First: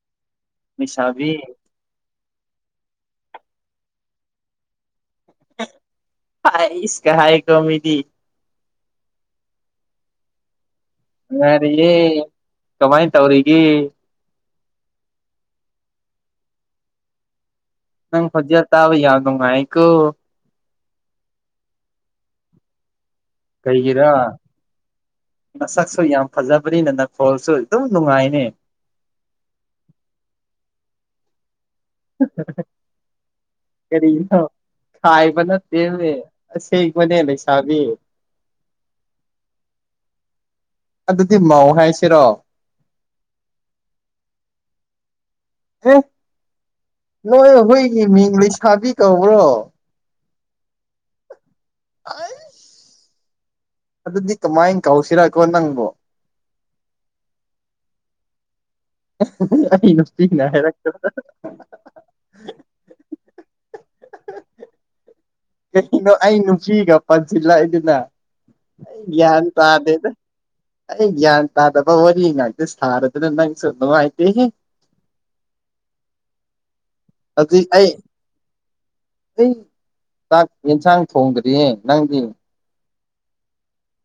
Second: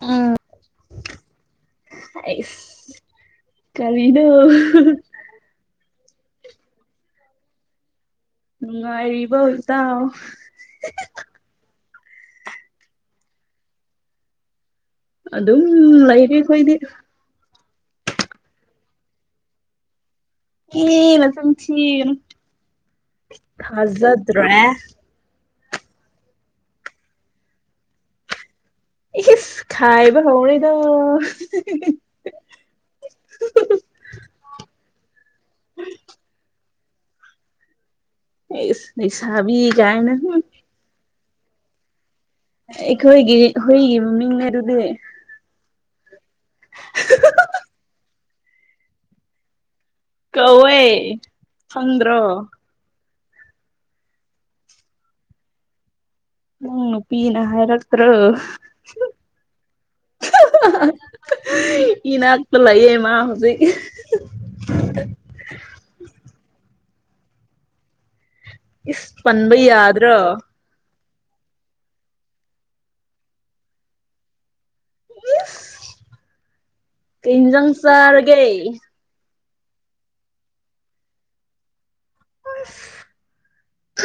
ꯎꯝ ꯃꯤꯁꯥꯕꯤ ꯍꯥꯏꯁ ꯀꯔꯤꯅꯣ ꯍꯥꯏꯁ ꯀꯥ ꯍꯥꯏꯀꯣ ꯃꯤꯗꯤ ꯅꯨꯡꯉꯥꯏꯔꯤꯕꯔꯣ ꯏꯇꯥꯎ [unintelligible] ꯅꯨꯉꯥꯏꯔꯤꯌꯦ ꯀꯃꯥꯏꯟ ꯇꯧꯔꯤꯒꯦ ꯑꯗꯨꯝ ꯂꯩꯔꯤ ꯈꯣꯏꯗꯤ ꯅꯪ ꯈꯣꯟꯖꯦꯜ ꯇꯥꯕ ꯌꯥꯝ ꯅꯨꯉꯥꯏꯀꯣ ꯑꯦ ꯅꯆꯤꯟ ꯊꯤꯒꯅꯨ ꯀꯩꯒꯤꯔꯥ ꯊꯥꯖꯗ꯭ꯔꯦ ꯅꯁꯛꯁꯨ ꯌꯥꯝ ꯐꯖꯕꯅꯤꯅ ꯅꯈꯣꯜꯁꯨ ꯑꯗꯨꯝ ꯅꯨꯉꯥꯏꯅꯦ ꯏꯁ ꯈꯥꯏꯕ ꯍꯧꯔꯦꯗꯣ [inaudible] ꯀꯔꯤꯅꯣ ꯈꯥꯏꯕ ꯅꯠꯇꯦꯅꯦ ꯑꯁꯦꯡꯕꯅꯤ ꯂꯩꯥꯁꯥꯕꯤ ꯏꯁ ꯂꯩꯁꯥꯕꯤ ꯀꯥꯏꯅ ꯍꯝ ꯑꯗꯨꯗꯤ ꯃꯧ ꯍꯥꯏꯁꯤꯔꯣ ꯑꯩꯈꯣꯏꯒꯤ ꯍꯨꯏꯒꯤ ꯃꯃꯤꯡꯅꯤ ꯑꯗꯨꯗꯤ ꯑꯦ ꯅꯣꯏ ꯍꯨꯏꯒꯤ ꯃꯤꯡ ꯂꯩꯁꯥꯕꯤ ꯀꯧꯕ꯭ꯔꯣ ꯀꯧꯋꯦ ꯈꯪꯗ꯭ꯔꯣ ꯑꯩ ꯑꯗꯨꯗꯤ ꯀꯃꯥꯏꯅ ꯀꯧꯁꯤꯔ ꯀꯣ ꯅꯪꯕꯣ ꯅꯪ ꯅꯨꯄꯤꯅ ꯍꯥꯏꯔꯛꯇ꯭ꯔꯣ ꯑꯩ ꯅꯨꯄꯤꯅ ꯍꯥꯏꯔꯛꯇꯔꯣ ꯏꯅꯥꯛꯇꯁ ꯂꯥꯏꯌꯦ ꯃꯥ ꯍꯧꯖꯤꯛ [unintelligible] ꯀꯩꯅꯣ ꯑꯩ ꯅꯨꯄꯤꯒ ꯄꯟꯁꯤꯜꯂꯏꯗꯨꯅ ꯑꯩ ꯏꯁ ꯒ꯭ꯌꯥꯟ ꯄꯟꯕ ꯇꯥꯗꯦꯗ ꯌꯥꯗ꯭ꯔꯣ ꯑꯩ ꯒ꯭ꯌꯥꯟ ꯇꯥꯗꯕ ꯋꯥꯔꯤ ꯉꯥꯛꯇ ꯁꯥꯔꯗꯅ ꯅꯪꯁꯨ ꯅꯨꯡꯉꯥꯏꯇꯦꯍꯦ ꯀꯤ ꯍꯧꯖꯤꯛ ꯏꯟꯖꯪ ꯑꯩ ꯆꯔꯒꯦ ꯑꯩ ꯆꯥꯛ ꯌꯦꯟꯁꯥꯡ ꯊꯣꯡꯗ꯭ꯔꯤꯌꯦ ꯅꯪꯗꯤ ꯑꯁ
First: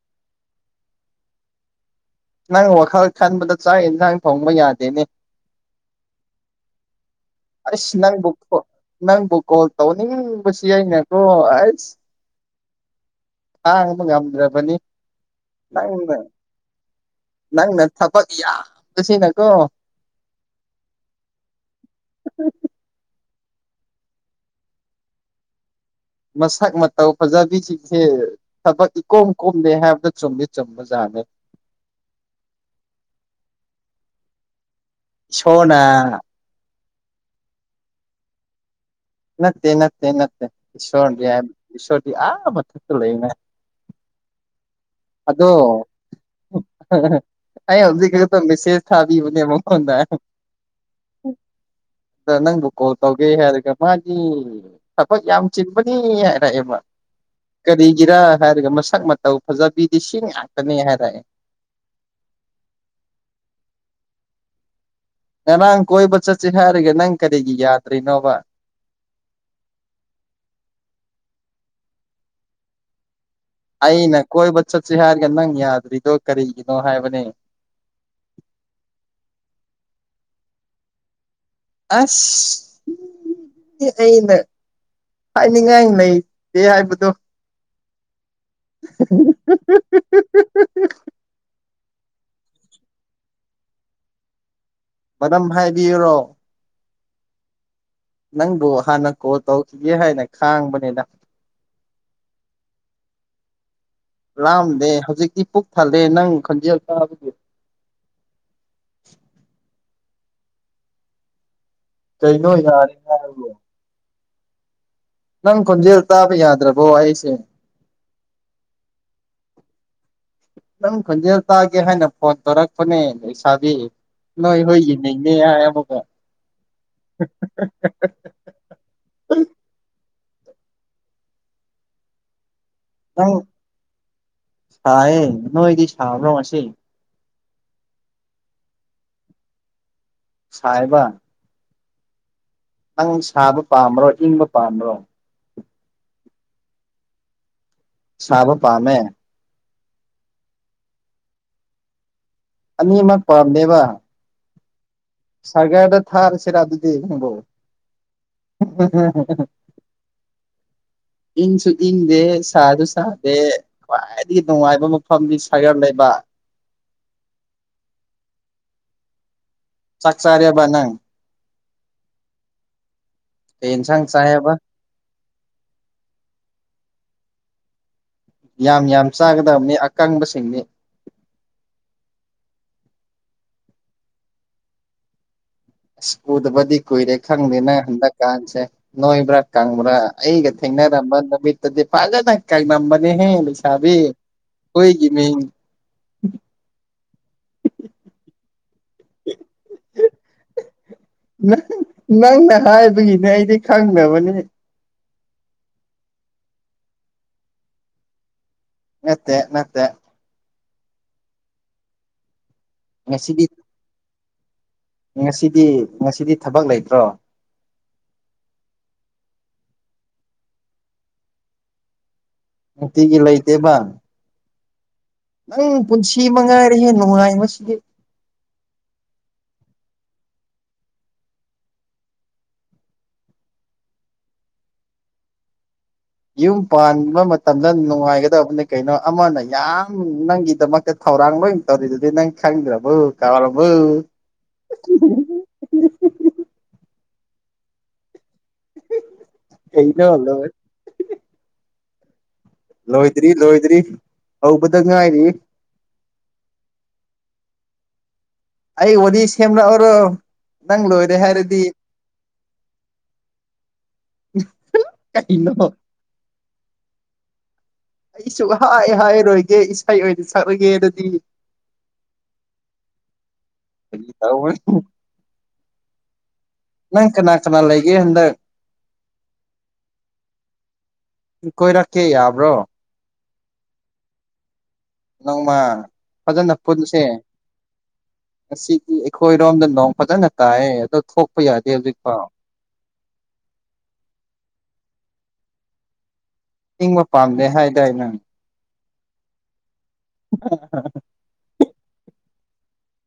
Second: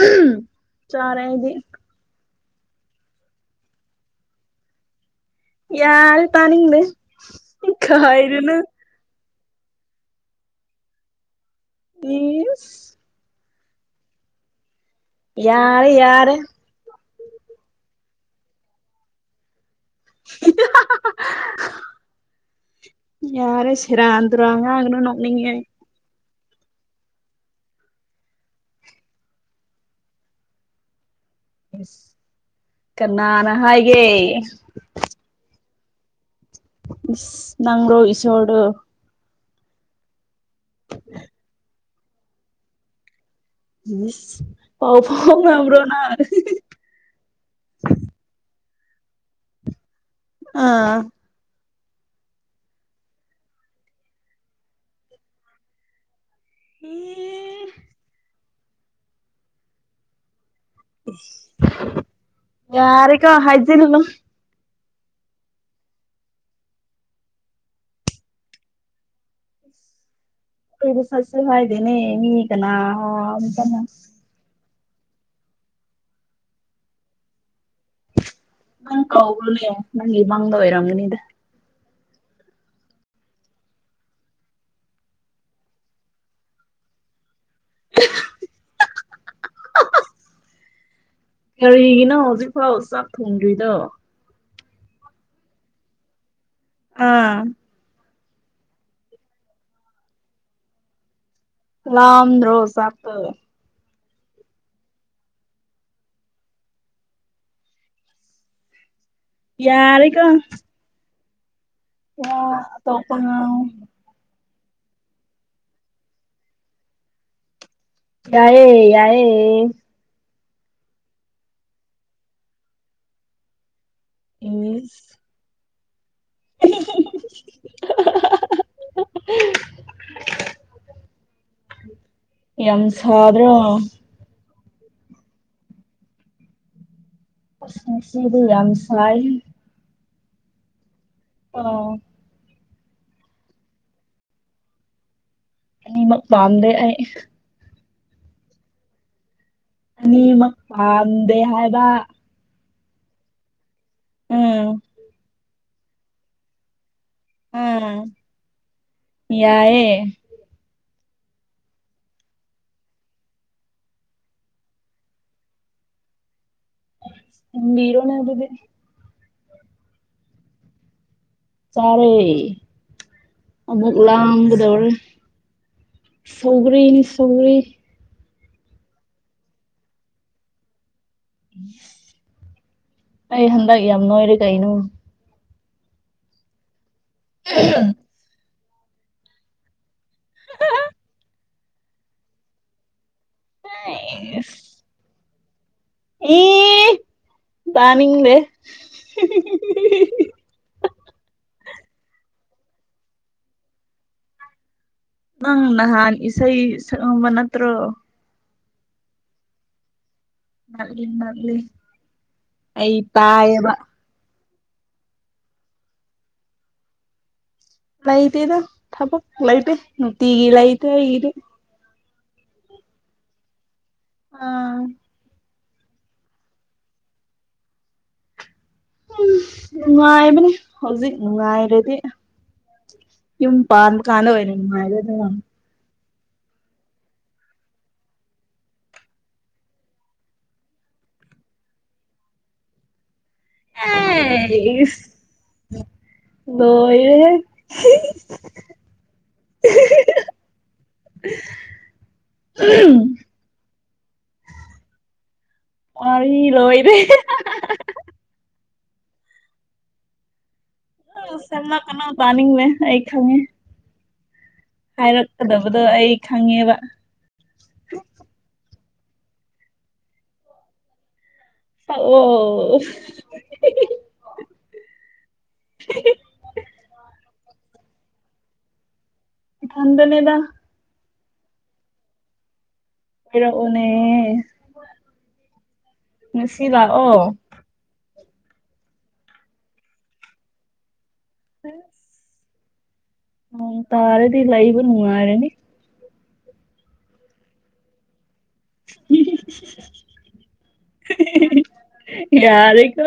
ꯎꯝ ꯆꯥꯔꯦ ꯑꯩꯗꯤ ꯅꯪ ꯋꯥꯈꯜ ꯈꯟꯕꯗꯣ ꯆꯥꯛ ꯌꯦꯟꯁꯥꯡ ꯊꯣꯡꯕ ꯌꯥꯗꯦꯅꯦ ꯌꯥꯔꯦ ꯇꯥꯅꯤꯡꯗꯦ ꯑꯁ ꯅꯪꯕꯨ ꯈꯥꯏꯔꯅꯨ ꯅꯪꯕꯨ ꯀꯣꯜ ꯇꯧꯅꯤꯡꯕꯁꯤ ꯑꯩꯅꯀꯣ ꯑꯁ ꯇꯤꯁ ꯂꯥꯡꯕ ꯉꯝꯗ꯭ꯔꯕꯅꯤ ꯌꯥꯔꯦ ꯅꯪꯅ ꯌꯥꯔꯦ ꯅꯪꯅ ꯊꯕꯛ ꯌꯥꯝꯁꯤꯅꯀꯣ ꯍꯤ ꯍꯥ ꯍꯥ ꯌꯥꯔꯦ ꯁꯦꯔꯥꯗꯔꯉꯥꯡꯅꯣ ꯅꯣꯛꯅꯤꯡꯉꯦ ꯃꯁꯛ ꯃꯇꯧ ꯐꯖꯕꯤꯁꯤꯡꯁꯦ ꯊꯕꯛ ꯏꯀꯣꯝ ꯀꯣꯝꯅꯦ ꯍꯥꯏꯕꯗ ꯆꯨꯝꯗꯤ ꯆꯨꯝꯕ ꯖꯥꯠꯅꯤ ꯀꯅꯥꯅ ꯍꯥꯏꯒꯦ ꯁꯣꯅ ꯅꯪ ꯏ ꯁꯣꯠ ꯅꯠꯇꯦ ꯅꯠꯇꯦ ꯅꯠꯇꯦ ꯏꯁꯣꯔꯗꯤ ꯍꯥꯏꯣꯔꯗꯤ ꯑꯥ ꯃꯊꯛꯇ ꯂꯩꯅꯦ ꯄꯥꯎ ꯐꯥꯎ ꯅ꯭ꯔꯣꯅ ꯑꯩ ꯍꯧꯖꯤꯛ ꯈꯛꯇ ꯃꯦꯁꯦꯁ ꯊꯥꯕꯤꯕꯅꯦ ꯃꯉꯣꯟꯗ ꯑꯥ ꯑꯗ ꯅꯪꯕꯨ ꯀꯣꯜ ꯇꯧꯒꯦ ꯍꯥꯏꯔꯒ ꯃꯥꯒꯤ ꯑꯩꯈꯣꯏ ꯌꯥꯝ ꯆꯤꯟꯕꯅꯤ ꯍꯥꯏꯔꯛꯑꯦꯕ ꯀꯔꯤꯒꯤꯔꯥ ꯍꯥꯏꯔꯒ ꯃꯁꯛ ꯃꯇꯧ ꯐꯖꯕꯤꯗꯤ ꯁꯤꯡ ꯉꯥꯛꯇꯅꯤ ꯍꯥꯏꯔꯛꯑꯦ ꯌꯥꯔ ꯀꯣ ꯍꯥꯏꯖꯅꯂꯣ ꯉꯔꯥꯡ ꯀꯣꯏꯕ ꯆꯠꯁꯤ ꯍꯥꯏꯔꯒꯦ ꯅꯪ ꯀꯔꯤꯒꯤ ꯌꯥꯗ꯭ꯔꯤꯅꯣꯕ ꯑꯩꯕꯨ ꯆꯁꯦ ꯍꯥꯏꯥꯏꯗꯅꯦ ꯃꯤ ꯀꯅꯥ ꯑꯝꯇꯅ ꯑꯩꯅ ꯀꯣꯏꯕ ꯆꯠꯁꯤ ꯍꯥꯏꯔꯒ ꯅꯪ ꯌꯥꯗ꯭ꯔꯤꯗꯣ ꯀꯔꯤꯒꯤꯅꯣ ꯍꯥꯏꯕꯅꯦ ꯅꯪ ꯀꯧ꯭ꯔꯂꯦ ꯅꯪꯒꯤ ꯃꯥꯡꯗ ꯑꯣꯏꯔꯝꯒꯅꯤꯗ ꯑꯁ ꯑꯩꯅ ꯍꯥꯏꯅꯤꯡꯉꯥꯏ ꯂꯩꯇꯦ ꯍꯥꯏꯕꯗꯣ ꯍꯥ ꯍꯥ ꯀꯔꯤꯒꯤꯅꯣ ꯍꯧꯖꯤꯛꯐꯥꯎ ꯆꯥꯛ ꯊꯣꯡꯗ꯭ꯔꯤꯗꯣ ꯃꯝ ꯍꯥꯏꯕꯤꯌꯨꯔꯣ ꯑꯥ ꯅꯪꯕꯨ ꯍꯥꯟꯅ ꯀꯣꯜ ꯇꯧꯈꯤꯒꯦ ꯍꯥꯏꯅ ꯈꯥꯡꯕꯅꯤꯅ ꯀꯝ ꯔꯣꯁ ꯂꯥꯑꯝꯗꯦ ꯍꯧꯖꯤꯛꯇꯤ ꯄꯨꯛ ꯊꯜꯂꯦ ꯅꯪ ꯈꯟꯖꯦꯜ ꯇꯥꯕ ꯌꯥꯔꯀꯣ ꯀꯩꯩꯅꯣ ꯌꯥꯔꯦ ꯑꯇꯣꯞꯄ ꯌꯥꯔꯣ ꯉꯥꯡꯉꯣ ꯅꯪ ꯈꯣꯟꯖꯦꯜ ꯇꯥꯕ ꯌꯥꯗ꯭ꯔꯕꯣ ꯑꯩꯁꯦ ꯌꯥꯏ ꯌꯥꯏꯏꯌꯦ ꯅꯪ ꯈꯣꯟꯖꯦꯜ ꯇꯥꯒꯦ ꯍꯥꯏꯅ ꯐꯣꯟ ꯇꯧꯔꯛꯄꯅꯦ ꯏꯁꯥꯗꯤ ꯅꯣꯏ ꯏꯁ ꯍꯣꯏꯒꯤꯅꯦꯅꯦ ꯍꯥꯏ ꯑꯃꯨꯀ ꯌꯥꯝ [inaudible] ꯁꯥꯥꯗꯣꯡ ꯊꯑꯦ ꯅꯣꯏꯗꯤ ꯁꯥ ꯭ꯔꯝꯁꯤ ꯁꯤꯔꯤ ꯌꯥꯝꯁꯥꯏ ꯁꯥꯏꯕ ꯑꯣ ꯅꯪ ꯁꯥꯕ ꯄꯥꯝꯕ꯭ꯔꯣ ꯏꯪꯕ ꯄꯥꯝꯕ꯭ꯔꯣ ꯅꯤ ꯃꯛꯗꯦ ꯁꯥꯕ ꯄꯝꯃꯦ ꯑꯅꯤꯃꯛ ꯄꯥꯥꯟꯝꯗꯦ ꯍꯥꯏꯕ ꯑꯅꯤꯃꯛ ꯄꯥꯝꯗꯦꯕ ꯎꯝ ꯁꯥꯒꯔꯗ ꯊꯔ ꯁꯤꯔ ꯑꯗꯨꯗꯤ ꯅꯕꯣ ꯌꯥꯏꯌꯦ ꯏꯪꯁꯨ ꯏꯪꯗꯦ ꯁꯥꯁꯨ ꯁꯥꯗꯦ ꯈ꯭ꯋꯥꯏꯗꯒꯤ ꯅꯨꯡꯉꯥꯏꯕ ꯃꯐꯝꯗꯤ ꯁꯥꯒꯔ ꯂꯩꯕ ꯃꯤꯔꯣꯅꯦ ꯍꯥꯏꯕꯗꯤ ꯆꯥꯛꯆꯥꯔꯦꯕ ꯅꯪ ꯆꯥꯔꯦ ꯀꯩ ꯑꯃꯨꯛ ꯌꯦꯟꯁꯥꯡ ꯂ ꯆꯥꯏꯑꯕ ꯀꯗꯧꯔ ꯁꯧꯒꯔꯤꯅꯤ ꯁꯒꯔꯤ ꯌꯥꯝ ꯌꯥꯝ ꯆꯥꯒꯗꯕꯅꯤ ꯑꯀꯪꯕꯁꯤꯡꯅꯤ ꯑꯩ ꯍꯟꯗꯛ ꯌꯥꯝ ꯅꯣꯏꯔꯦ ꯀꯩꯅꯣ ꯑꯁ ꯎꯗꯕꯗꯤ ꯀꯨꯏꯔꯦ ꯈꯪꯗꯦꯅ ꯍꯟꯗꯛꯀꯥꯟꯁꯦ ꯅꯣꯏꯕ꯭ꯔꯥ ꯀꯪꯕ꯭ꯔꯥ ꯑꯩꯒ ꯊꯦꯡꯅꯔꯝꯕ ꯅꯨꯃꯤꯠꯇꯗꯤ ꯐꯖꯅ ꯀꯥꯏꯃꯝꯕꯅꯦꯍꯦ ꯂꯩꯁꯥꯕꯤ [unintelligible] ꯑꯣꯏꯣꯏꯒꯤ ꯃ ꯑꯦ ꯇꯅꯤꯡꯗꯦ ꯪ ꯅꯪꯅ ꯍꯥꯏꯕꯒꯤꯅꯦ ꯑꯩꯗꯤ ꯈꯪꯅꯕꯅꯦ ꯅꯪ ꯅꯍꯥꯟ ꯏꯁꯩ ꯁꯛꯕ ꯅꯠꯇ꯭ꯔꯣ ꯅꯦꯠꯇꯦ ꯅꯠꯇꯦ ꯑꯩ ꯉꯁꯤꯗꯤ ꯄꯌꯦꯕ ꯉꯁꯤꯗꯤ ꯉꯁꯤꯗꯤ ꯊꯕꯛ ꯂꯩꯇ꯭ꯔꯣ ꯂꯥꯏꯇꯗ ꯊꯝꯛ ꯂꯥꯏꯗ ꯇꯒ ꯂꯥꯏ ꯇꯒꯤꯗ ꯅꯨꯡꯇꯤꯒꯤ ꯂꯩꯇꯦꯕ ꯑꯥ ꯅꯪ ꯄꯨꯟꯁꯤ ꯃꯉꯥꯏꯔꯦ ꯍꯦ ꯅꯨꯡꯉꯥꯏ ꯃꯁꯤꯗꯤ ꯎꯝ ꯅꯨꯡꯉꯥꯏꯕꯅꯦ ꯍꯧꯖꯤꯛ ꯅꯨꯡꯉꯥꯏꯔꯗꯤ ꯌꯨꯝ ꯄꯥꯔ ꯀꯥꯟꯗꯅ ꯃꯥꯥꯏ ꯌꯨꯝ ꯄꯥꯟꯕ ꯃꯇꯝꯗ ꯅꯨꯡꯉꯥꯏꯒꯗꯕꯅꯤ ꯀꯩꯅꯣ ꯑꯃꯅ ꯌꯥꯝ ꯅꯪꯒꯤꯗꯃꯛ ꯊꯧꯔꯥꯡ ꯂꯣꯏ ꯇꯧꯔꯤꯗꯨꯗꯤ ꯅꯪ ꯈꯪꯗ꯭ꯔꯕꯨ ꯀꯧꯕꯨ ꯑꯦꯁ ꯂꯣꯏꯔꯦꯍꯦ ꯀꯩꯅꯣ ꯂꯣꯏꯔꯦ [unintelligible] ꯂꯣꯏꯗ꯭ꯔꯤ ꯂꯣꯏꯗ꯭ꯔꯤ ꯍꯧꯕꯗ ꯉꯥꯏꯔꯤ ꯋꯥꯔꯤ ꯂꯣꯏꯔꯦ ꯑꯩ ꯕꯣꯗꯤ ꯁꯦꯝꯂꯛꯑꯣꯔꯣ ꯅꯪ ꯂꯣꯏ ꯑꯁ ꯁꯦꯝꯂꯛꯀꯅꯣ ꯇꯅꯤꯡꯗꯦ ꯑꯩ ꯈꯪꯉꯦ ꯀꯩꯅꯣ ꯍꯥꯏꯔꯛꯀꯗꯕꯗꯣ ꯑꯩ ꯈꯪꯉꯦꯕ ꯑꯩ ꯁꯨꯛꯍꯥꯏ ꯍꯥꯏꯔꯣꯏꯒꯦ ꯏꯁꯩ ꯑꯣꯏꯅ ꯁꯛꯂꯒꯦ ꯑꯗꯨꯗꯤ ꯑꯣ ꯊ ꯅꯪ ꯀꯅꯥ ꯀꯅꯥ ꯂꯩꯒꯦ ꯍꯗꯪ ꯢꯊꯟꯗꯅꯦꯗ ꯀꯣꯏꯔꯛꯀꯦ ꯌꯥꯕ꯭ꯔꯣ ꯀꯣꯏꯔꯛꯎꯅꯦ ꯅꯣꯡꯃ ꯐꯖꯅ ꯄꯨꯟꯁꯦ ꯂꯥꯛꯑꯣ ꯉꯁꯤꯗꯤ ꯑꯩꯈꯣꯏꯔꯣꯝꯗ ꯅꯣꯡ ꯐꯖꯅ ꯇꯥꯏꯑ ꯑꯗꯣ ꯊꯣꯛꯄ ꯌꯥꯗꯦ ꯍꯧꯖꯤꯛꯐꯥꯎ ꯅꯣꯡ ꯇꯥꯔꯗꯤ ꯂꯩꯕ ꯅꯨꯉꯥꯏꯔꯅꯤ ꯏꯪꯕ ꯄꯥꯝꯗꯦ ꯍꯥꯏꯗꯥꯏ ꯅꯪ [unintelligible] [unintelligible] ꯌꯥꯔꯦꯀꯣ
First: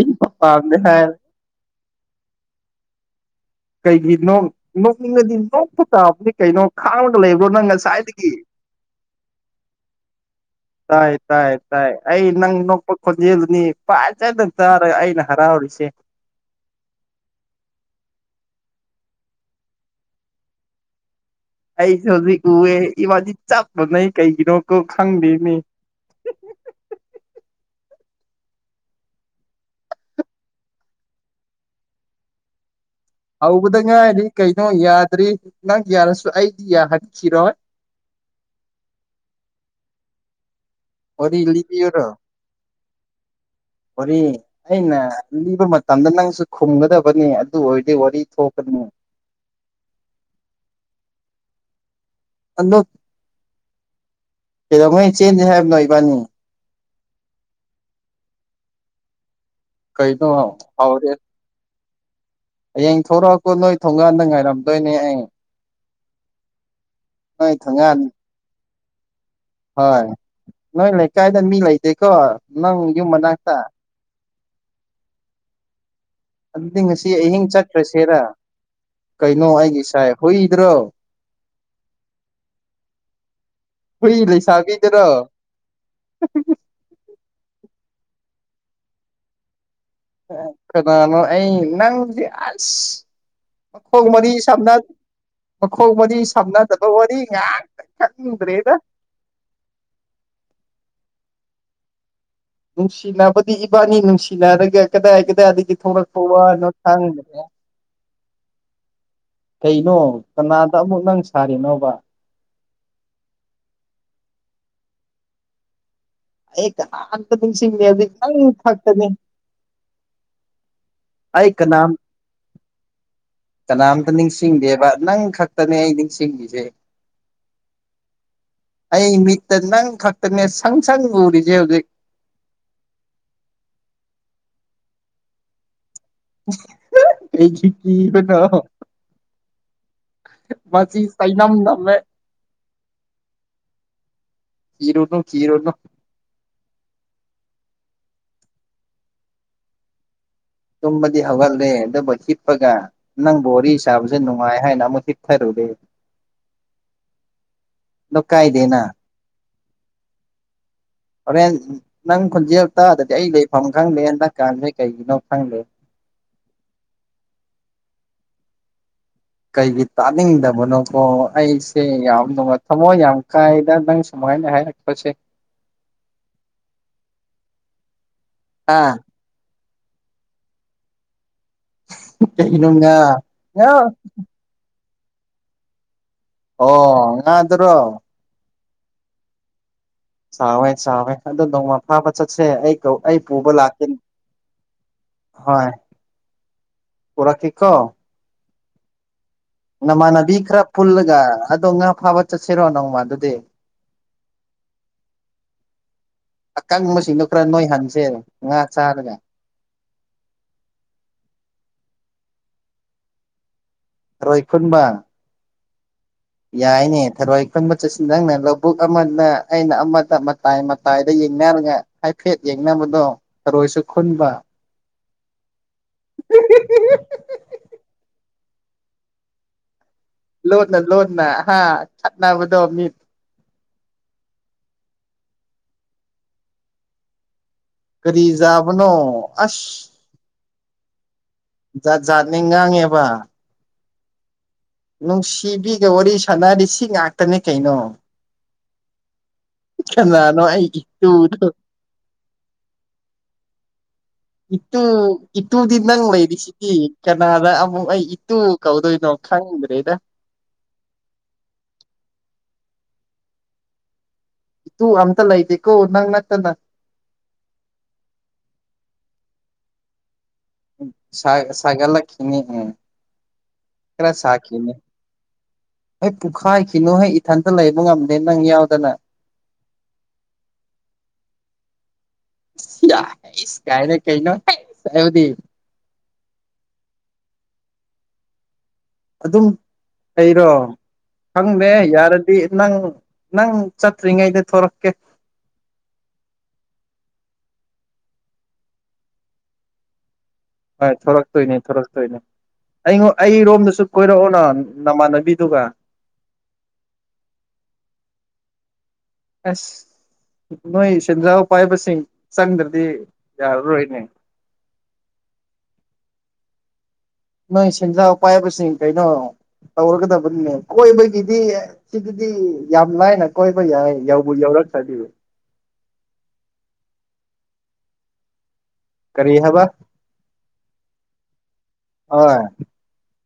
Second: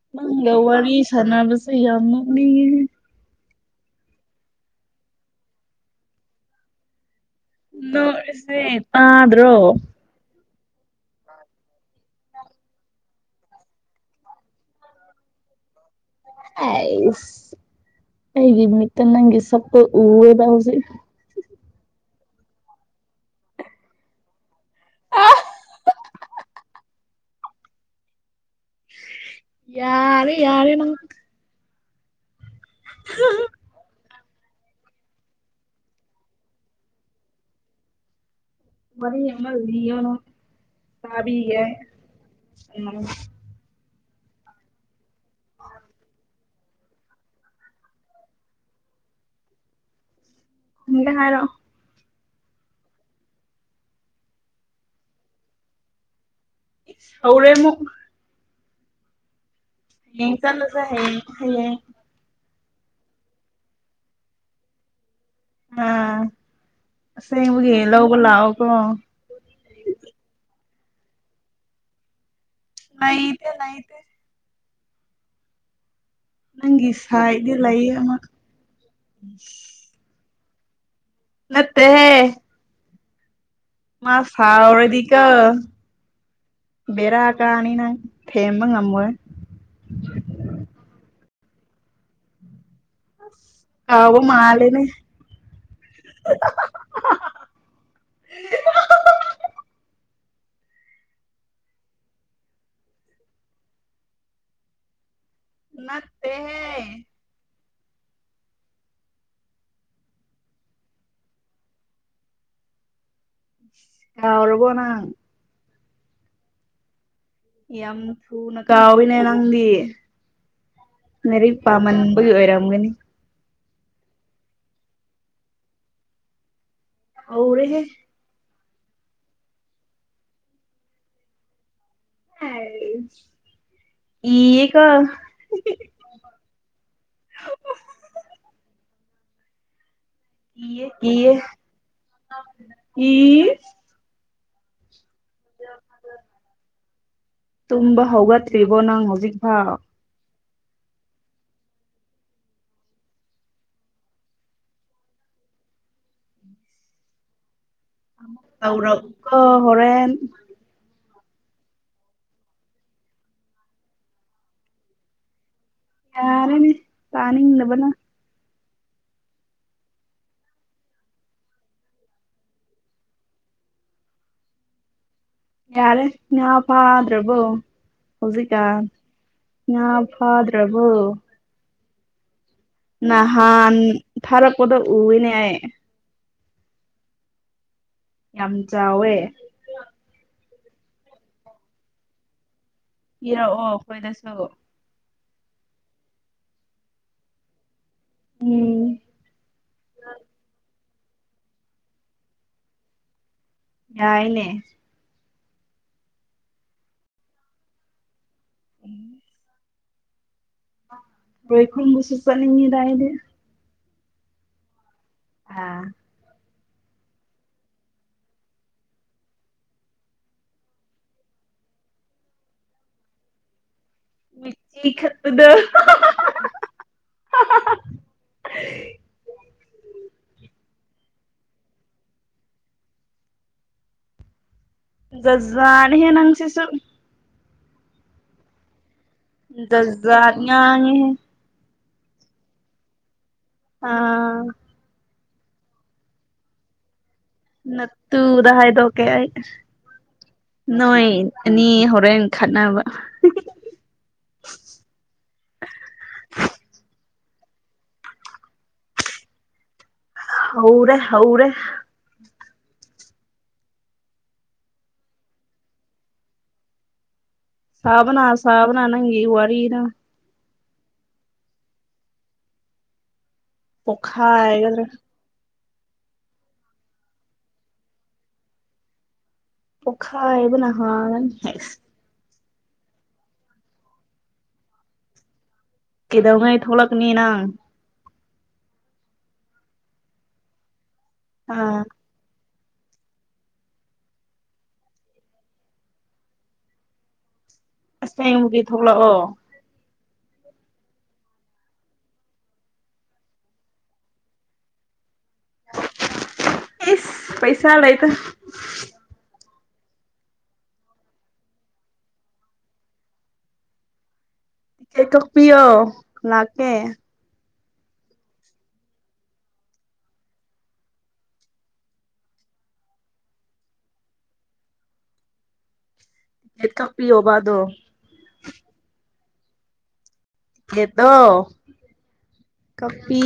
ꯏꯪꯕ ꯅꯪꯒꯥ ꯄꯥꯝꯗꯦ ꯋꯥꯔꯤ ꯍꯥꯏ ꯁꯥꯟꯅꯕꯁꯦ ꯌꯥꯝ ꯅꯣꯛꯅꯤꯡꯉꯤꯍꯦ ꯀꯩꯒꯤ ꯅꯣꯛ ꯅꯣꯛꯅꯤꯡꯉꯗꯤ ꯅꯣꯛꯄ ꯇꯥꯕꯅꯤ ꯀꯩꯅꯣ ꯈꯉꯥꯒꯥ ꯂꯩꯕ꯭ꯔꯣ ꯅꯪ ꯉꯁꯥꯏꯗꯒꯤ ꯅꯣꯛꯔꯤꯁꯦ ꯇꯥꯗ꯭ꯔꯣ ꯇꯥꯏ ꯇꯥꯏ ꯇꯥꯏ ꯑꯩ ꯅꯪ ꯅꯣꯛꯄ ꯈꯣꯟꯖꯦꯜꯗꯨꯅꯤ ꯐꯠꯖꯅꯥ ꯇꯥꯔꯒ ꯑꯩꯅ ꯍꯔꯥꯎꯔꯤꯁꯦ ꯑꯩꯁ ꯑꯩꯒꯤ ꯃꯤꯠꯇ ꯅꯪꯒꯤ ꯁꯛꯇꯣ ꯎꯔꯦꯕ ꯍꯧꯖꯤꯛ ꯑꯩꯁꯨ ꯍꯧꯖꯤꯛ ꯎꯑꯦ ꯏꯕꯥꯗꯤ ꯆꯥꯛꯄ ꯅꯩ ꯀꯩꯒꯤꯅꯣꯣ ꯈꯪꯗꯦꯅꯤ ꯌꯥꯔꯦ ꯌꯥꯔꯦ ꯅꯪ ꯍꯧꯕꯗ ꯉꯥꯏꯔꯤ ꯀꯩꯅꯣ ꯌꯥꯗ꯭ꯔꯤ ꯅꯪ ꯌꯥꯔꯁꯨ ꯑꯩꯗꯤ ꯌꯥꯍꯕꯤꯈꯤꯔꯣꯏ ꯃꯔꯤꯃ ꯌꯅꯣ ꯋꯥꯔꯤ ꯇꯕꯤꯒ ꯂꯤꯕꯤꯌꯨꯔꯣ ꯑ ꯋꯥꯔꯤ ꯑꯩꯅ ꯂꯤꯕ ꯃꯇꯝꯗ ꯅꯪꯁꯨ ꯈꯨꯝꯒꯗꯕꯅꯤ ꯑꯗꯨ ꯑꯣꯏꯔꯗꯤ ꯋꯥꯔꯤ ꯊꯣꯛꯀꯅꯤ ꯏ ꯍꯥꯏꯔꯣ ꯑ ꯀꯩꯗꯧꯉꯩ ꯆꯦꯟꯗꯦ ꯍꯥꯏꯕꯅꯣ ꯏꯕꯥꯅꯤ ꯍꯧꯧꯔꯦꯃꯨ ꯌꯦ ꯀꯩꯅꯣ ꯆꯥꯟꯂꯁ ꯍꯥꯎꯔꯦ ꯍꯥꯏ ꯍ ꯍꯌꯦꯡ ꯊꯂꯛꯑꯀꯣ ꯅꯣꯏ ꯊꯣꯡꯒꯥꯟꯗ ꯉꯥꯏꯔꯝꯗꯣꯏꯅꯦ ꯍꯌꯦ ꯑꯥ ꯅꯣꯏ ꯑꯁꯦꯡꯕꯒꯤ ꯊꯣꯡꯒꯥꯟ ꯂꯧꯕ ꯂꯥꯛꯑꯣꯀꯣ ꯍꯣꯏ ꯅꯣꯏ ꯂꯩꯀꯥꯏꯗ ꯃꯤ ꯂꯩꯇꯦꯀꯣ ꯅꯪ ꯌꯨꯝ ꯂꯩꯇꯦ ꯃꯅꯥꯛꯇ ꯂꯩꯇꯦ ꯑꯗꯨꯗꯤ ꯅꯪꯒꯤ ꯉꯁꯤ ꯑꯍꯤꯡ ꯁꯥꯏꯗꯤ ꯂꯩꯌꯦ ꯑꯃ ꯆꯠꯈ꯭ꯔꯁꯦꯔ ꯀꯩꯅꯣ ꯑꯩꯒꯤ ꯏꯁꯥꯏ ꯍꯨꯏꯗ꯭ꯔꯣ ꯅꯠꯇꯦ ꯍꯨꯏ ꯃꯥ ꯁꯥꯥꯎꯔꯦꯗꯤ ꯂꯩꯁꯥꯕꯤꯗꯨꯔꯣ ꯀ ꯕꯔꯑꯒ ꯑꯅꯤꯅꯪ ꯐꯦꯡꯕ ꯉꯝꯃꯣ ꯀꯅꯥꯅꯣ ꯑ ꯅꯪ ꯑ ꯃꯈꯣꯡ ꯀꯥꯎꯕ ꯃꯔꯤꯁꯥꯝꯅ ꯃꯥꯜꯂꯦꯅꯦ ꯃꯈꯣꯡ ꯃꯔꯤꯁꯥꯝꯅꯗ ꯀꯔꯤꯗ ꯅꯨꯡꯁꯤꯅꯕꯗꯤ ꯏꯕꯥꯅꯤ ꯅꯨꯡꯁꯤꯅꯔꯒ ꯀꯗꯥꯏ ꯀꯗꯥꯏꯗꯒꯤ ꯊꯧꯔꯛ ꯊꯧꯕ ꯅ ꯅꯠꯇꯦꯍꯦ ꯊꯥꯡꯗꯔ ꯀꯩꯅꯣ ꯀꯅꯥꯗ ꯑꯃꯨꯛ ꯅꯪ ꯁꯥꯔꯤꯅꯣꯕ ꯑ ꯑꯣꯏꯔꯕꯣꯅ ꯑꯩ ꯀꯅꯥꯇ ꯅꯨꯡꯁꯤꯡꯃꯤ ꯑꯗꯨ ꯅꯪ ꯊꯥꯛꯅꯦ ꯪꯗꯤ ꯑꯩ ꯂꯥꯏꯔꯤꯛ ꯀꯅꯥꯝ ꯄꯥꯝꯃꯟꯕꯒꯤ ꯑꯣꯏꯔꯝꯒꯅꯤ ꯀꯅꯥꯝꯇ ꯅꯤꯡꯁꯤꯡꯗꯦꯕ ꯅꯪ ꯈꯛꯇꯅꯦ ꯑꯩ ꯅꯤꯡꯁꯤꯡꯂꯤꯁꯦ ꯍꯧꯔꯦꯍꯦ ꯑꯩ ꯃꯤꯠꯇ ꯅꯪ ꯈꯛꯇꯅꯦ ꯁꯪ ꯁꯪ ꯎꯔꯤꯖꯦ ꯍꯧꯖꯤꯛ ꯀꯤꯌꯦꯀꯣ ꯑꯩꯖꯦ ꯀꯤꯕꯔꯣ ꯀꯤꯌꯦ ꯃꯁꯤ ꯀꯤꯌꯦ ꯆꯩꯅꯝ ꯅꯝꯃꯦ ꯏꯁ ꯀꯤꯔꯨꯅꯨ ꯀꯤꯔꯨꯅꯨ ꯇꯨꯝꯕꯥ ꯍꯧꯒꯠꯇꯔꯤꯕꯣ ꯅꯪ ꯍꯧꯖꯤꯛꯐꯥꯎ ꯇꯨꯝꯕꯗꯤ ꯍꯧꯒꯠꯂꯦ ꯑꯗꯨꯕꯨ ꯍꯤꯞꯄꯒ ꯅꯪ ꯕꯣꯔꯤ ꯁꯥꯕꯁꯦ ꯅꯨꯡꯉꯥꯏ ꯍꯥꯏꯅ ꯑꯃꯨꯛ ꯍꯥꯞꯊꯔꯨꯔꯦ [inaudible] ꯇꯧꯔꯛꯑꯣ ꯍꯣꯔꯦꯟ ꯍꯣꯔꯦꯟ ꯅꯪ ꯈꯣꯟꯖꯦꯜ ꯇꯥꯗꯗꯤ ꯑꯩ ꯂꯩꯐꯝ ꯈꯪꯗꯦ ꯍꯟꯗꯛ ꯀꯥꯟꯁꯦ ꯀꯩꯒꯤꯅꯣ ꯈꯪꯗꯦ ꯌꯥꯔꯦꯅꯦ ꯇꯥꯅꯤꯡꯗꯕꯅ ꯀꯩꯒꯤ ꯇꯥꯅꯤꯡꯗꯕꯅꯣꯀꯣ ꯑꯩꯁꯦ ꯌꯥꯝ ꯅꯨꯡꯉꯥꯏ ꯊꯝꯃꯣꯏ ꯌꯥꯝ ꯀꯥꯏꯗ ꯅꯪ ꯁꯨꯃꯥꯏꯅ ꯍꯥꯏꯔꯛ ꯄꯁꯦ ꯌꯥꯔꯦ ꯉꯥ ꯐꯥꯗ꯭ꯔꯕꯣ ꯍꯧꯖꯤꯛꯀꯥꯟ ꯑꯥ ꯉꯥ ꯐꯥꯗ꯭ꯔꯕꯣ ꯀꯩꯒꯤꯅꯣ ꯉꯥ ꯉꯥ ꯅꯍꯥꯟ ꯊꯥꯔꯛꯄꯗꯣ ꯎꯋꯦꯅꯦ ꯑꯩ ꯑꯣ ꯉꯥꯟꯗꯔꯣ ꯌꯥꯝ ꯆꯥꯎꯋꯦ ꯆꯥꯎꯋꯦ ꯆꯥꯎꯋꯦ ꯑꯗꯣ ꯅꯣꯡꯃ ꯐꯥꯕ ꯆꯠꯁꯦ ꯑꯩ ꯀꯧ ꯑꯩ ꯄꯨꯕ ꯄꯤꯔꯛꯑꯣ ꯂꯥꯛꯀꯅꯤ ꯑꯩꯈꯣꯏꯗꯁꯨ ꯍꯣꯏ ꯄꯨꯔꯛꯀꯦꯀꯣ ꯎꯝ ꯅꯃꯥꯟꯅꯕꯤ ꯈ꯭ꯔ ꯄꯨꯜꯂꯒ ꯑꯗꯣ ꯉꯥ ꯐꯥꯕ ꯆꯠꯁꯤꯔꯣ ꯅꯣꯡꯃ ꯑꯗꯨꯗꯤ ꯌꯥꯏꯅꯦ ꯑꯀꯪꯕꯁꯤꯡꯗꯣ ꯈꯔ ꯅꯣꯏꯍꯟꯁꯦ ꯉꯥ ꯆꯥꯔꯒ ꯊ꯭ꯔꯣꯏ ꯈꯨꯟꯕꯁꯨ ꯆꯠꯅꯤꯡꯉꯤꯗ ꯑꯩꯗꯤ ꯊꯔꯣꯏꯈꯨꯟꯕ ꯑꯥ ꯌꯥꯏꯅꯦ ꯊꯥꯔꯣꯏ ꯈꯨꯟꯕ ꯆꯠꯁꯤ ꯅꯪꯅ ꯂꯧꯕꯨꯛ ꯑꯃꯗ ꯑꯩꯅ ꯑꯃꯗ ꯃꯇꯥꯏ ꯃꯇꯥꯏꯗ ꯌꯦꯡꯅꯔꯒ ꯍꯥꯏꯐꯦꯠ ꯌꯦꯡꯅꯕꯗꯣ ꯊꯔꯣꯏꯁꯨ ꯈꯨꯟꯕ ꯃꯤꯆꯤ ꯈꯠꯄꯗꯣ [unintelligible] ꯂꯣꯠꯅ ꯂꯣꯠꯅ ꯍꯥ ꯈꯠꯅꯥꯕꯗꯣ ꯃꯤ ꯖꯖꯥꯅꯤꯍꯦ ꯅꯪꯁꯤꯁꯨ ꯀꯔꯤꯖꯥꯕꯅꯣ ꯖꯥꯖꯥꯠ ꯉꯥꯡꯉꯤꯍꯦ ꯖꯥꯠ ꯖꯥꯠꯅꯤ ꯉꯥꯡꯉꯦꯕ ꯑꯥ ꯅꯨꯡꯁꯤꯕꯤꯒ ꯋꯥꯔꯤ ꯁꯥꯟꯅꯔꯗꯤ ꯁꯤ ꯉꯥꯛꯇꯅꯤ ꯀꯩꯅꯣ ꯇꯨꯗ ꯍꯥꯏꯗꯣꯛꯀꯦ ꯑꯩ ꯀꯅꯥꯅꯣ ꯑꯩ ꯅꯣꯏ ꯏꯇꯨꯗꯣ ꯑꯅꯤ ꯍꯣꯔꯦꯟ ꯈꯠꯅꯕ ꯏꯇꯨ ꯏꯇꯨꯗꯤ ꯅꯪ ꯂꯩꯔꯤꯁꯤꯗꯤ ꯀꯅꯥꯗ ꯑꯃꯨꯛ ꯑꯩ ꯇꯨ ꯀꯧꯗꯣꯏꯅꯣ ꯈꯪꯗ꯭ꯔꯦꯗ ꯍꯧꯔꯦ ꯍꯧꯔꯦ ꯇꯨ ꯑꯝꯇ ꯂꯩꯇꯦꯀꯣ ꯅꯪ ꯅꯠꯇꯅ ꯁꯥꯕꯅ ꯁꯥꯕꯅ ꯅꯪꯒꯤ ꯋꯥꯔꯤꯅ ꯁꯥ ꯁꯥꯒꯠꯂꯛꯈꯤꯅꯤ ꯎꯝ ꯈꯔ ꯁꯥꯈꯤꯅꯤ ꯄꯣꯛꯈꯥꯏꯒꯗ꯭ꯔꯥ ꯑꯦ ꯄꯨꯈꯥꯏꯈꯤꯅꯨ ꯍꯦ ꯏꯊꯟꯇ ꯂꯩꯕ ꯉꯝꯗꯦ ꯅꯪ ꯌꯥꯎꯗꯅ ꯄꯣꯈꯥꯏꯕꯅ ꯍꯥꯟꯂꯅꯤ ꯏꯁ ꯁ ꯏꯁꯀꯥꯏ ꯀꯥꯏꯅ ꯍꯥꯏꯕꯗꯤ ꯀꯗꯧꯉꯩ ꯊꯣꯛꯂꯛꯀꯅꯤ ꯅꯪ ꯑꯗꯨꯝ ꯑꯩꯔꯣ ꯈꯪꯗꯦ ꯑꯥ ꯌꯥꯔ ꯅꯪ ꯅꯪ ꯆꯠꯇ꯭ꯔꯤꯉꯩꯗ ꯊꯣꯔꯛꯀꯦ ꯑꯁꯦꯡꯕꯒꯤ ꯊꯣꯛꯂꯛꯑꯣ ꯍꯣꯏ ꯊꯣꯔꯛꯛꯇꯣꯏꯅꯦ ꯊꯣꯔꯛꯛꯇꯣꯏ ꯅꯦ ꯑꯩ ꯑꯩꯔꯣꯝꯗꯁꯨ ꯀꯣꯏꯔꯛꯑꯣꯅ ꯅꯃꯥꯟꯅꯕꯤꯗꯨꯒ ꯏꯁ ꯄꯩꯁꯥ ꯂꯩꯥꯇꯦ ꯑꯁ ꯅꯣꯏ ꯁꯦꯟꯖꯥꯎ ꯄꯥꯏꯕꯁꯤꯡ ꯆꯪꯗ꯭ꯔꯗꯤ ꯌꯥꯔꯔꯣꯏꯅꯦ ꯇꯤꯛꯀꯦꯠ ꯀꯛꯄꯤꯌꯣ ꯂꯥꯛꯀꯦ ꯅꯣꯏ ꯁꯦꯟꯖꯥꯎ ꯄꯥꯏꯕꯁꯤꯡ ꯀꯩꯅꯣ ꯇꯧꯔꯒꯗꯕꯅꯤꯅꯦ ꯀꯣꯏꯕꯒꯤꯗꯤ ꯁꯤꯗꯗꯤ ꯌꯥꯝ ꯂꯥꯏꯅ ꯀꯣꯏꯕ ꯌꯥꯏ ꯌꯧꯕꯨ ꯌꯧꯔꯛꯈꯔꯗꯤ ꯇꯤꯛꯀꯦꯠ ꯀꯛ ꯄꯤꯌꯣꯕ ꯑꯗꯣ ꯀꯔꯤ ꯍꯥꯏꯕ ꯇꯤꯀꯦꯠꯇꯣ ꯍꯣꯏ ꯀꯛꯄꯤ